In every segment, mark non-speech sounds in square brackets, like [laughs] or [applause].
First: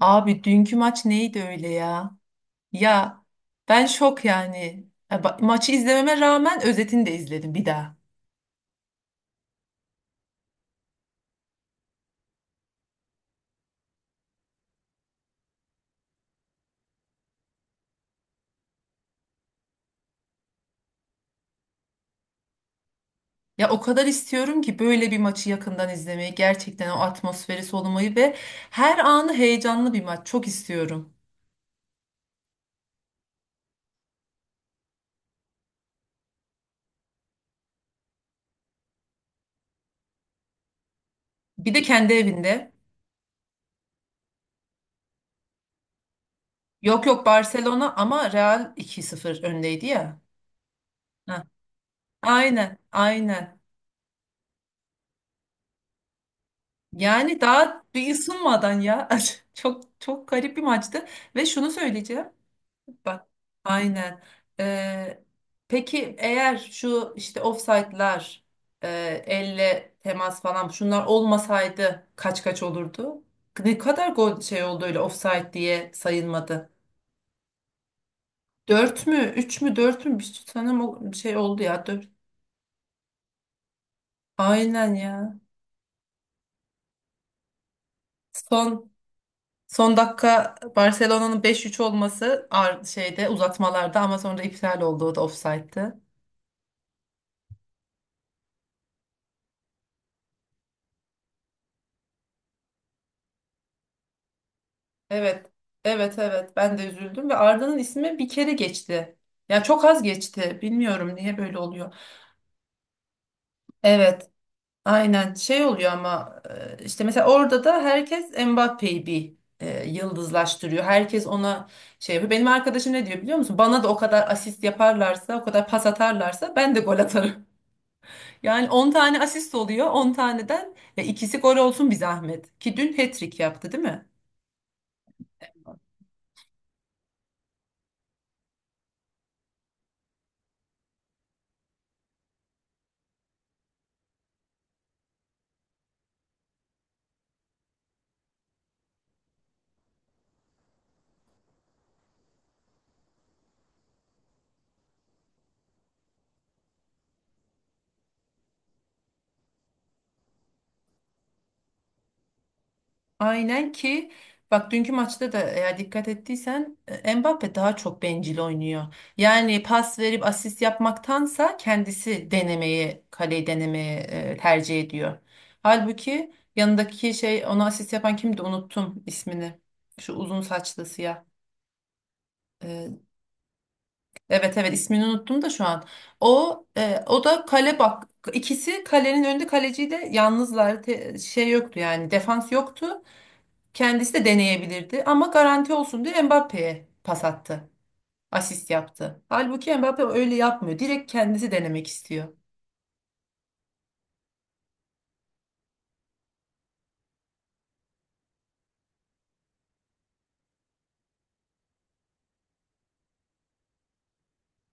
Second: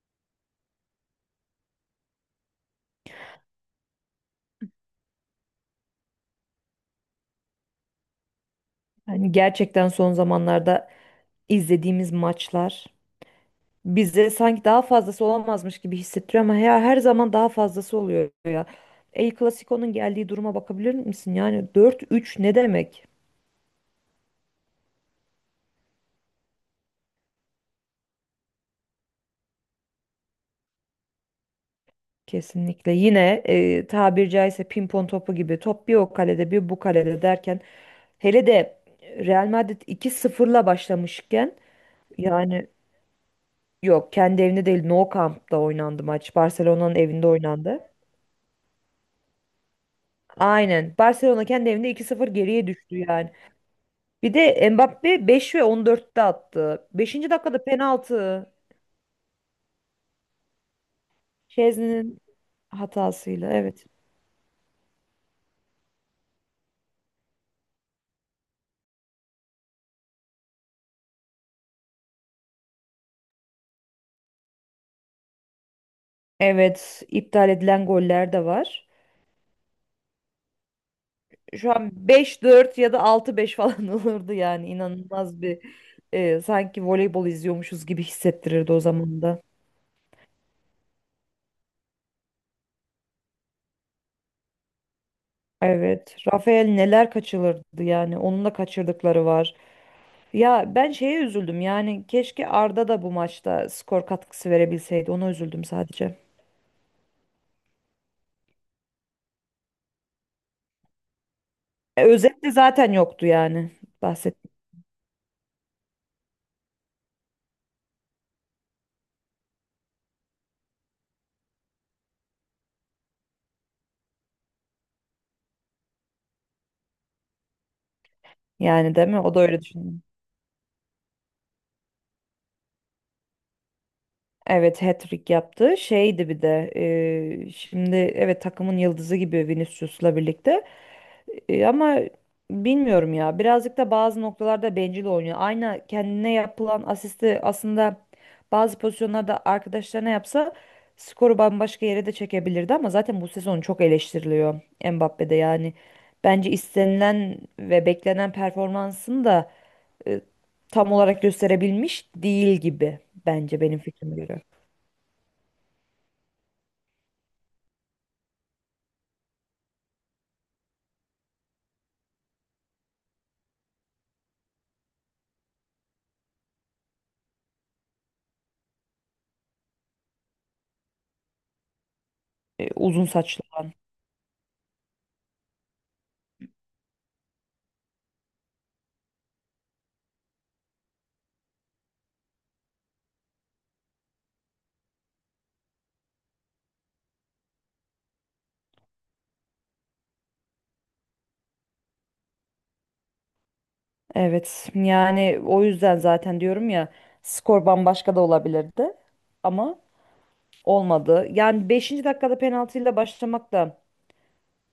Abi dünkü maç neydi öyle ya? Ya ben şok yani. Ya maçı izlememe rağmen özetini de izledim bir daha. Hani gerçekten son zamanlarda izlediğimiz maçlar bize sanki daha fazlası olamazmış gibi hissettiriyor ama ya her zaman daha fazlası oluyor ya. El Clasico'nun geldiği duruma bakabilir misin? Yani dört üç ne demek? Ya o kadar istiyorum ki böyle bir maçı yakından izlemeyi, gerçekten o atmosferi solumayı ve her anı heyecanlı bir maç çok istiyorum. Kesinlikle. Yine tabiri caizse pimpon topu gibi top bir o kalede bir bu kalede derken hele de Real Madrid iki sıfırla başlamışken Bir de kendi yani evinde. yok, kendi evinde değil, Nou Camp'ta oynandı maç. Barcelona'nın Yok yok evinde oynandı. Barcelona ama Real 2-0 öndeydi ya. Aynen. Ha, Barcelona kendi evinde 2-0 geriye aynen düştü yani. aynen. Bir de Mbappe 5 ve 14'te attı. 5. Yani dakikada daha bir penaltı. ısınmadan ya. [laughs] Çok çok garip bir maçtı. Ve şunu Şezni'nin söyleyeceğim. Bak hatasıyla. Evet. aynen. Ee, peki eğer şu işte ofsaytlar, e, elle temas falan şunlar olmasaydı kaç kaç olurdu? Ne kadar gol şey oldu öyle ofsayt diye sayılmadı. Evet, iptal edilen goller de var. 4 mü? Üç mü? Dört mü? Bir sanırım o şey oldu Şu ya. an Dört. 5-4 ya da 6-5 falan [laughs] olurdu yani. Aynen ya. İnanılmaz bir, sanki voleybol izliyormuşuz gibi hissettirirdi o Son zaman da. son dakika Barcelona'nın 5-3 olması şeyde, uzatmalarda, ama sonra iptal oldu. O da ofsayttı. Evet. Rafael neler kaçırırdı yani. Onun da kaçırdıkları var. Ya ben şeye üzüldüm yani, keşke Arda da bu maçta skor katkısı verebilseydi. Ona Evet. üzüldüm Evet sadece. evet, ben de üzüldüm ve Arda'nın ismi bir kere geçti. Ya çok az geçti. Bilmiyorum niye böyle oluyor. Özet de zaten yoktu yani, Evet. bahsettim. Aynen şey oluyor ama işte mesela orada da herkes Mbappé'yi bir yıldızlaştırıyor. Herkes ona şey yapıyor. Benim arkadaşım ne diyor biliyor musun? Bana da o kadar asist yaparlarsa, o kadar pas atarlarsa ben de gol atarım. Yani 10 Yani değil tane mi? O da asist öyle oluyor. düşünüyor. 10 taneden ya ikisi gol olsun bir zahmet. Ki dün hat-trick yaptı değil mi? Evet, hat-trick yaptı. Şeydi bir de şimdi evet takımın yıldızı gibi Vinicius'la birlikte. Ama bilmiyorum ya. Birazcık da bazı noktalarda bencil oynuyor. Aynı kendine yapılan asisti aslında bazı pozisyonlarda arkadaşlarına yapsa skoru bambaşka yere de çekebilirdi ama zaten bu sezon çok eleştiriliyor Mbappe'de yani. Bence istenilen ve beklenen performansını da e, tam olarak gösterebilmiş değil gibi, bence Aynen, benim ki fikrime göre. bak, dünkü maçta da eğer dikkat ettiysen Mbappe daha çok bencil oynuyor. Yani pas verip asist yapmaktansa kendisi denemeyi, kaleyi denemeyi tercih ediyor. Halbuki yanındaki şey, ona asist yapan kimdi unuttum ismini. Şu uzun saçlı siyah. E, Uzun saçlı. Evet evet, ismini unuttum da şu an. O da kale, bak, ikisi kalenin önünde kaleciyi de yalnızlar. Şey yoktu yani, defans yoktu. Kendisi de deneyebilirdi ama garanti olsun diye Mbappe'ye pas attı. Asist yaptı. Halbuki Mbappe öyle yapmıyor. Direkt kendisi denemek istiyor. Evet yani o yüzden zaten diyorum ya, skor bambaşka da olabilirdi ama olmadı. Yani beşinci dakikada penaltıyla başlamak da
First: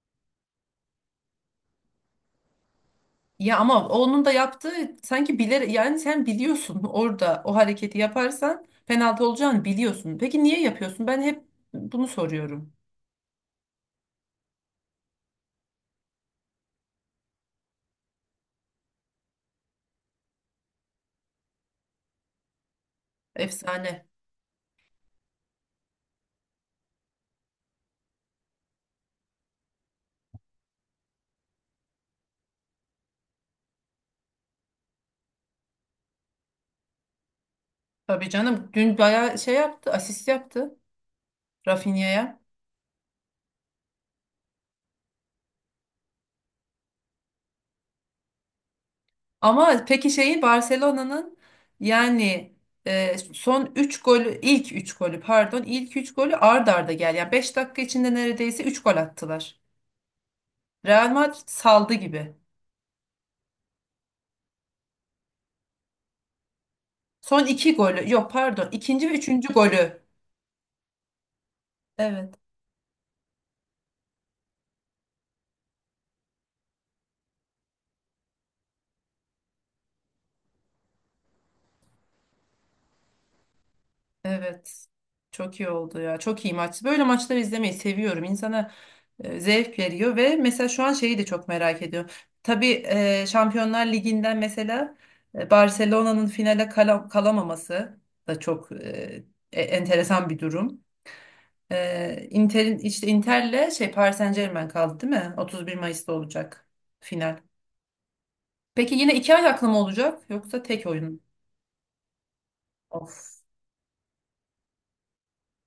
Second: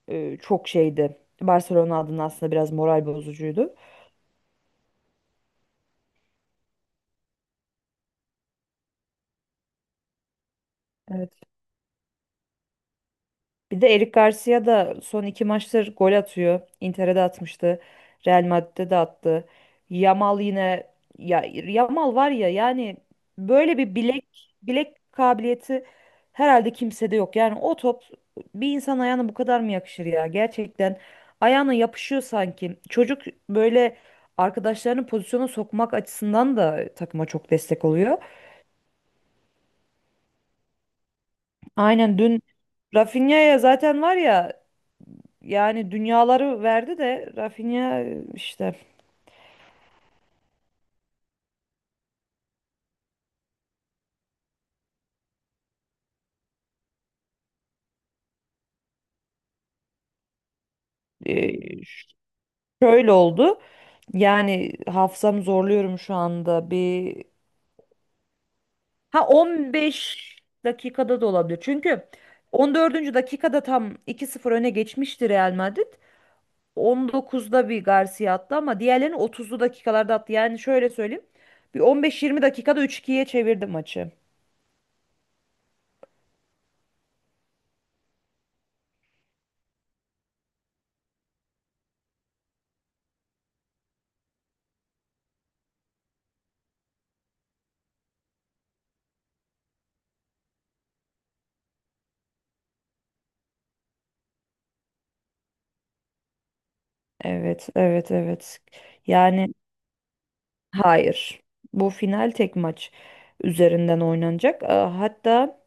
çok şeydi. Barcelona adına aslında biraz moral Ya bozucuydu. ama onun da yaptığı sanki bilerek. Yani sen biliyorsun [laughs] orada o hareketi yaparsan penaltı olacağını biliyorsun. Peki niye yapıyorsun? Ben hep bunu soruyorum. Bir de Eric Garcia da son iki maçtır gol atıyor. Inter'e de atmıştı. Real Madrid'de de attı. Yamal yine, ya Yamal var ya yani, böyle bir Efsane. bilek, bilek kabiliyeti herhalde kimsede yok. Yani o top bir insan ayağına bu kadar mı yakışır ya? Gerçekten ayağına yapışıyor sanki. Çocuk böyle arkadaşlarını pozisyona sokmak açısından da takıma çok destek oluyor. Tabii canım, dün bayağı şey yaptı, asist yaptı Aynen Rafinha'ya. dün Rafinha'ya zaten, var ya, yani dünyaları verdi de Rafinha Ama peki şeyi Barcelona'nın, yani son 3 golü, ilk 3 golü pardon, ilk 3 golü ard arda gel. Yani 5 dakika içinde neredeyse 3 gol attılar. Real Madrid e, saldı gibi. şöyle oldu. Yani hafızamı zorluyorum şu anda. Bir Son iki golü, yok pardon, ikinci ve ha üçüncü golü. 15 dakikada da olabilir. Çünkü Evet. 14. dakikada tam iki sıfır öne geçmişti Real Madrid. 19'da bir Garcia attı ama diğerlerini 30'lu dakikalarda attı. Yani şöyle söyleyeyim. Bir 15-20 dakikada 3-2'ye çevirdi maçı. Evet. Çok iyi oldu ya. Çok iyi maç. Böyle maçları izlemeyi seviyorum. İnsana zevk veriyor. Ve mesela şu an şeyi de çok merak ediyorum. Tabii Şampiyonlar Ligi'nden mesela Barcelona'nın finale kalamaması da çok enteresan bir durum. Inter'in, işte Inter'le şey Paris Saint-Germain kaldı değil mi? 31 Mayıs'ta olacak final. Evet, evet, evet. Peki yine iki Yani ayaklı mı olacak yoksa tek oyun? hayır. Bu final tek maç Of, üzerinden oynanacak. Aa, hatta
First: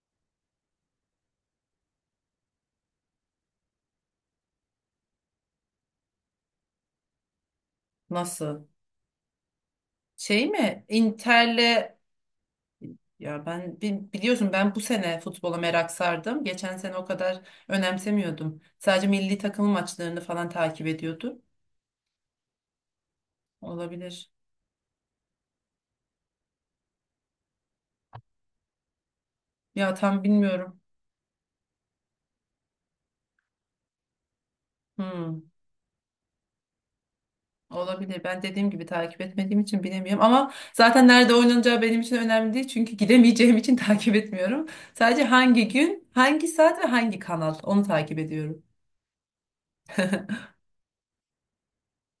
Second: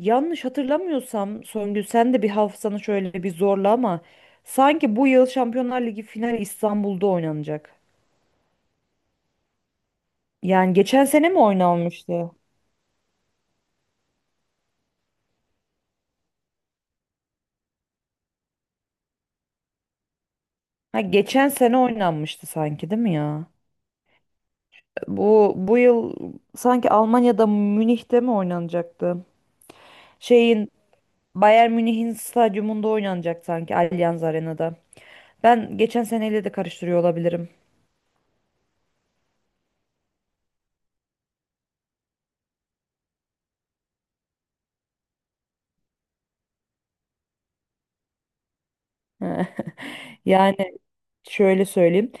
yanlış hatırlamıyorsam Songül, sen de bir hafızanı şöyle bir zorla ama sanki bu yıl Şampiyonlar Ligi finali İstanbul'da oynanacak. nasıl? Şey Yani mi? geçen sene mi Inter'le. oynanmıştı? Ya ben biliyorsun, ben bu sene futbola merak sardım. Geçen sene o kadar önemsemiyordum. Sadece milli takım maçlarını falan takip Ha ediyordum. geçen sene oynanmıştı sanki, değil mi ya? Olabilir. Bu yıl sanki Almanya'da, Münih'te mi oynanacaktı? Ya tam Şeyin, bilmiyorum. Bayern Münih'in stadyumunda oynanacak sanki, Allianz Arena'da. Hmm, Ben geçen seneyle de karıştırıyor olabilirim. olabilir. Ben dediğim gibi takip etmediğim için bilemiyorum. Ama zaten nerede oynanacağı benim için önemli değil. Çünkü gidemeyeceğim için [laughs] takip etmiyorum. Sadece hangi gün, hangi saat ve hangi kanal, onu takip ediyorum. [laughs] Yani şöyle söyleyeyim.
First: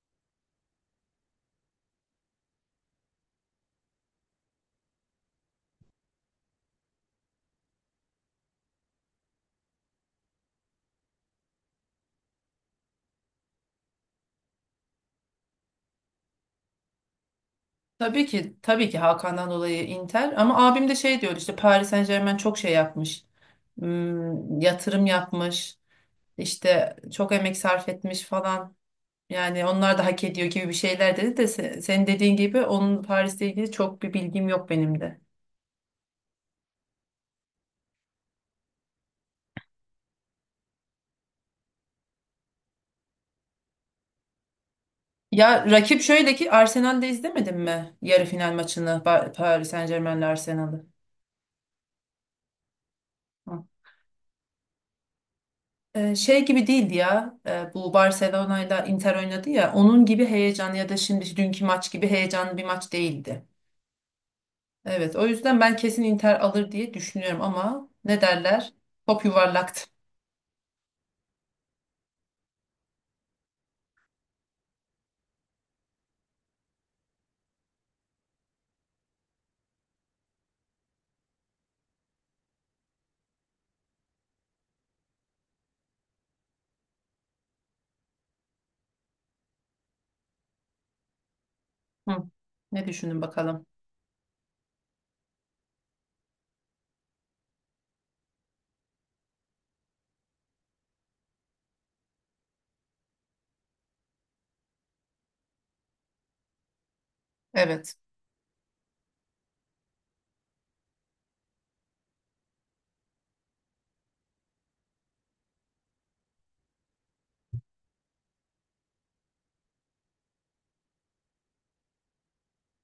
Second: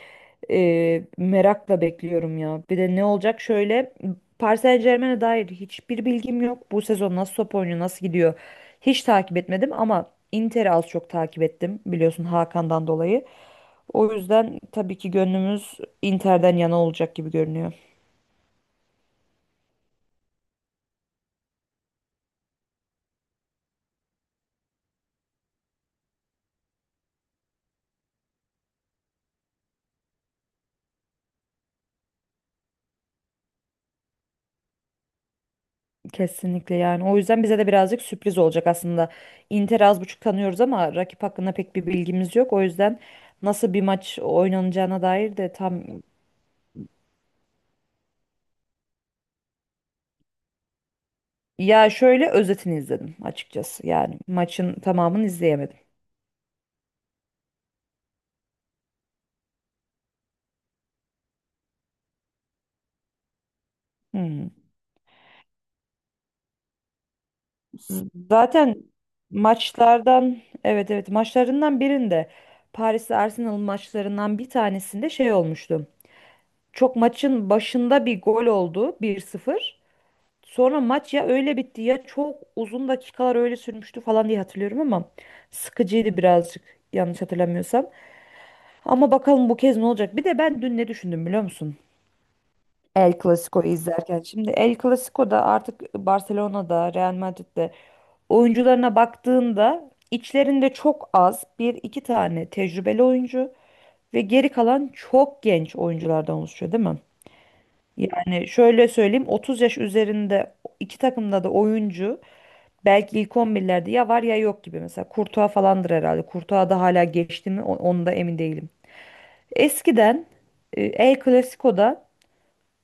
Merakla bekliyorum ya. Bir de ne olacak şöyle. Paris Saint-Germain'e dair hiçbir bilgim yok. Bu sezon nasıl top oynuyor, nasıl gidiyor hiç takip etmedim ama Inter'i az çok takip ettim biliyorsun Hakan'dan dolayı. O yüzden tabii ki gönlümüz Inter'den yana olacak gibi görünüyor. Tabii ki, tabii ki Hakan'dan dolayı Inter, ama abim de şey diyor, işte Paris Saint-Germain çok şey yapmış. Yatırım yapmış. İşte çok emek sarf etmiş falan. Yani onlar da hak ediyor gibi bir şeyler dedi de senin dediğin gibi onun Paris'le ilgili çok bir bilgim yok benim de. Kesinlikle yani. O yüzden bize de birazcık sürpriz olacak aslında. Inter'i az buçuk tanıyoruz ama rakip hakkında pek bir bilgimiz yok. O yüzden nasıl bir maç oynanacağına dair de Ya tam, rakip, şöyle ki, Arsenal'de izlemedin mi yarı final maçını, Paris Saint-Germain'le Arsenal'ı? ya şöyle özetini izledim açıkçası. Yani maçın tamamını izleyemedim. Şey gibi değildi ya. Bu Barcelona'yla Inter oynadı ya, onun gibi heyecanlı ya da şimdi dünkü maç gibi heyecanlı bir maç değildi. Hmm. Evet, o yüzden ben kesin Inter alır diye düşünüyorum ama ne derler? Zaten Top yuvarlaktı. maçlardan, evet, evet, maçlarından birinde, Paris'le Arsenal maçlarından bir tanesinde şey olmuştu. Çok maçın başında bir gol oldu, bir sıfır. Sonra maç ya öyle bitti ya çok uzun dakikalar öyle sürmüştü falan diye hatırlıyorum ama sıkıcıydı birazcık, yanlış hatırlamıyorsam. Ama bakalım bu kez ne olacak? Bir de ben dün ne düşündüm biliyor musun? Hı. Ne El düşündün bakalım? Clasico'yu izlerken. Şimdi El Clasico'da artık Barcelona'da, Real Madrid'de oyuncularına baktığında içlerinde çok az, bir iki tane tecrübeli oyuncu ve geri kalan çok genç oyunculardan oluşuyor, değil mi? Evet, Yani şöyle söyleyeyim, 30 yaş üzerinde iki takımda da oyuncu belki ilk 11'lerde ya var ya yok gibi, mesela Courtois falandır herhalde. Courtois da hala geçti mi onu da emin değilim. Eskiden El Clasico'da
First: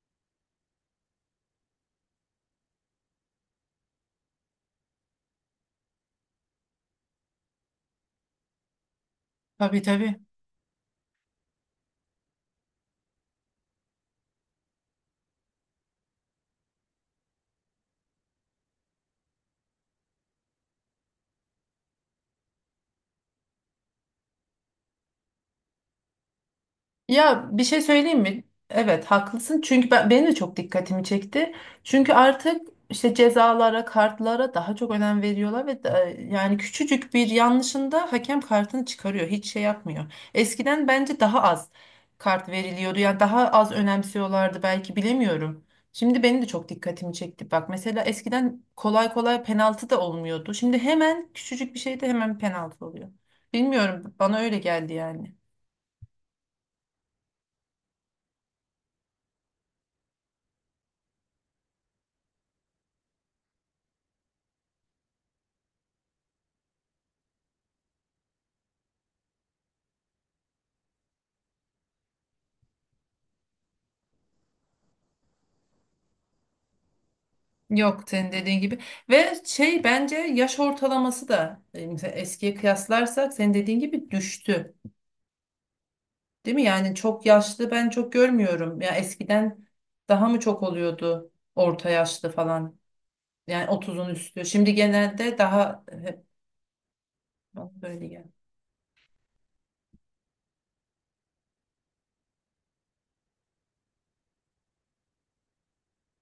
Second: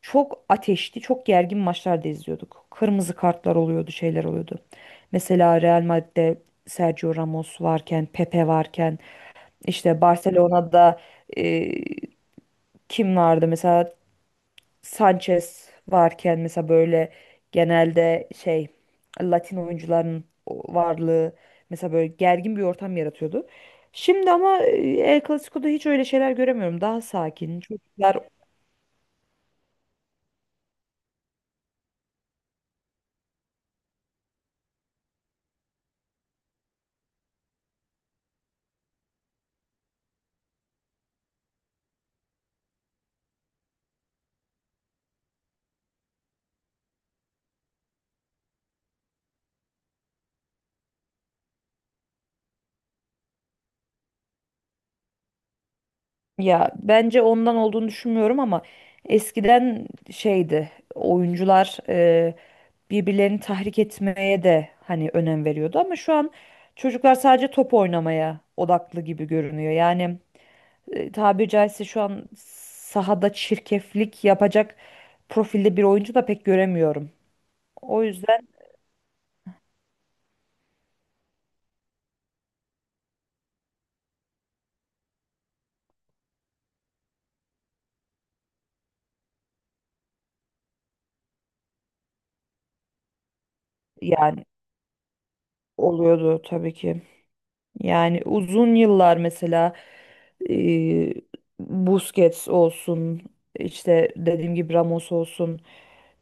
çok ateşli, çok gergin maçlar da izliyorduk. Kırmızı kartlar oluyordu, şeyler oluyordu. Mesela Real Madrid'de Sergio Ramos varken, Pepe varken, tabii işte tabii. Barcelona'da e, kim vardı? Mesela Sanchez varken, mesela böyle genelde şey, Latin oyuncuların varlığı mesela böyle gergin bir ortam yaratıyordu. Şimdi ama El Clasico'da hiç öyle şeyler göremiyorum. Daha Ya sakin. bir şey Çocuklar, söyleyeyim mi? Evet haklısın. Çünkü ben, benim de çok dikkatimi çekti. Çünkü artık işte cezalara, kartlara daha çok önem veriyorlar ve yani küçücük bir yanlışında hakem kartını çıkarıyor. Hiç şey yapmıyor. Eskiden bence daha az kart veriliyordu. Yani daha az önemsiyorlardı belki, bilemiyorum. Şimdi benim de çok dikkatimi çekti. Bak mesela eskiden kolay kolay penaltı da olmuyordu. Şimdi hemen küçücük bir şeyde hemen penaltı oluyor. Bilmiyorum, bana öyle geldi yani. ya bence ondan olduğunu düşünmüyorum ama eskiden şeydi, oyuncular birbirlerini tahrik etmeye de hani önem veriyordu ama şu an çocuklar sadece top oynamaya odaklı gibi görünüyor. Yani tabiri caizse şu an sahada çirkeflik yapacak profilde bir oyuncu da pek göremiyorum. O Yok, senin yüzden dediğin gibi ve şey, bence yaş ortalaması da mesela eskiye kıyaslarsak senin dediğin gibi düştü. Değil mi? Yani çok yaşlı ben çok görmüyorum. Ya eskiden daha mı çok oluyordu orta yaşlı falan. Yani 30'un üstü. yani Şimdi genelde daha hep oluyordu tabii ki. bana böyle Yani geldi. uzun yıllar mesela e, Busquets olsun, işte dediğim gibi Ramos olsun,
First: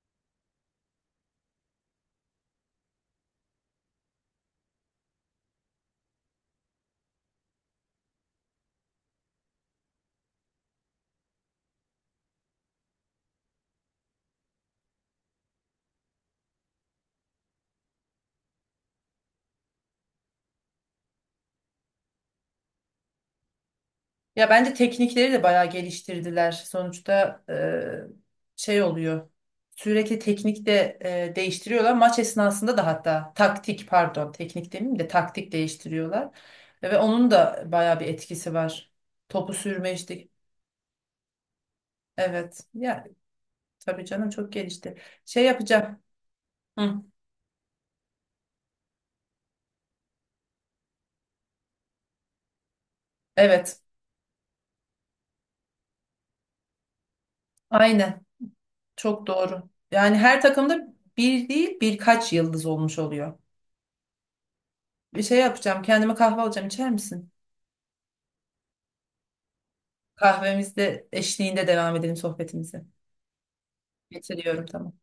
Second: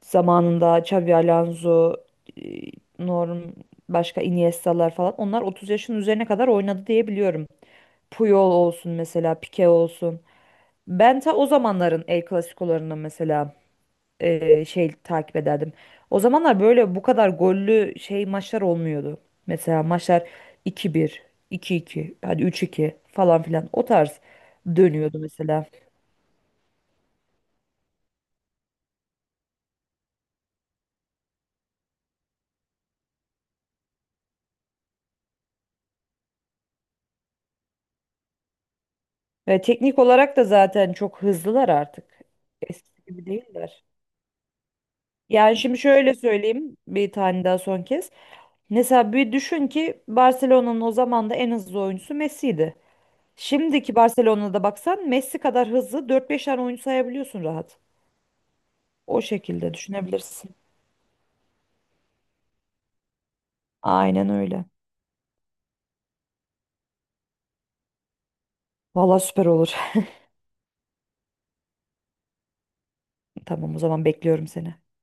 zamanında Xabi Alonso, e, Norm, başka Iniesta'lar falan, onlar 30 yaşın üzerine kadar oynadı diye biliyorum. Puyol olsun mesela, Pique olsun. Ben ta o zamanların El Clasico'larını mesela şey takip ederdim. O zamanlar böyle bu kadar gollü şey maçlar olmuyordu. Mesela maçlar iki bir, iki iki, hadi üç iki falan filan o tarz Ya bence dönüyordu teknikleri de mesela. bayağı geliştirdiler. Sonuçta şey oluyor. Sürekli teknik de değiştiriyorlar. Maç esnasında da hatta taktik, pardon teknik demeyeyim de taktik değiştiriyorlar. Ve onun da bayağı bir etkisi var. Topu Ve sürme teknik işte. olarak da zaten çok hızlılar artık. Evet. Eskisi Ya gibi değiller. tabii canım, çok gelişti. Şey Yani şimdi yapacağım. şöyle söyleyeyim Hı, bir tane daha, son kez. Mesela bir düşün ki Barcelona'nın o zaman da en hızlı oyuncusu Messi'ydi. evet. Şimdiki Barcelona'da baksan Messi kadar hızlı dört 5 tane oyuncu sayabiliyorsun rahat. Aynen. O Çok doğru. şekilde Yani her düşünebilirsin. takımda bir değil, birkaç yıldız olmuş oluyor. Aynen öyle. Bir şey yapacağım. Kendime kahve alacağım. İçer misin? Vallahi süper olur. [laughs] Kahvemizde eşliğinde devam edelim sohbetimizi. Tamam, o zaman bekliyorum Bitiriyorum, seni. tamam.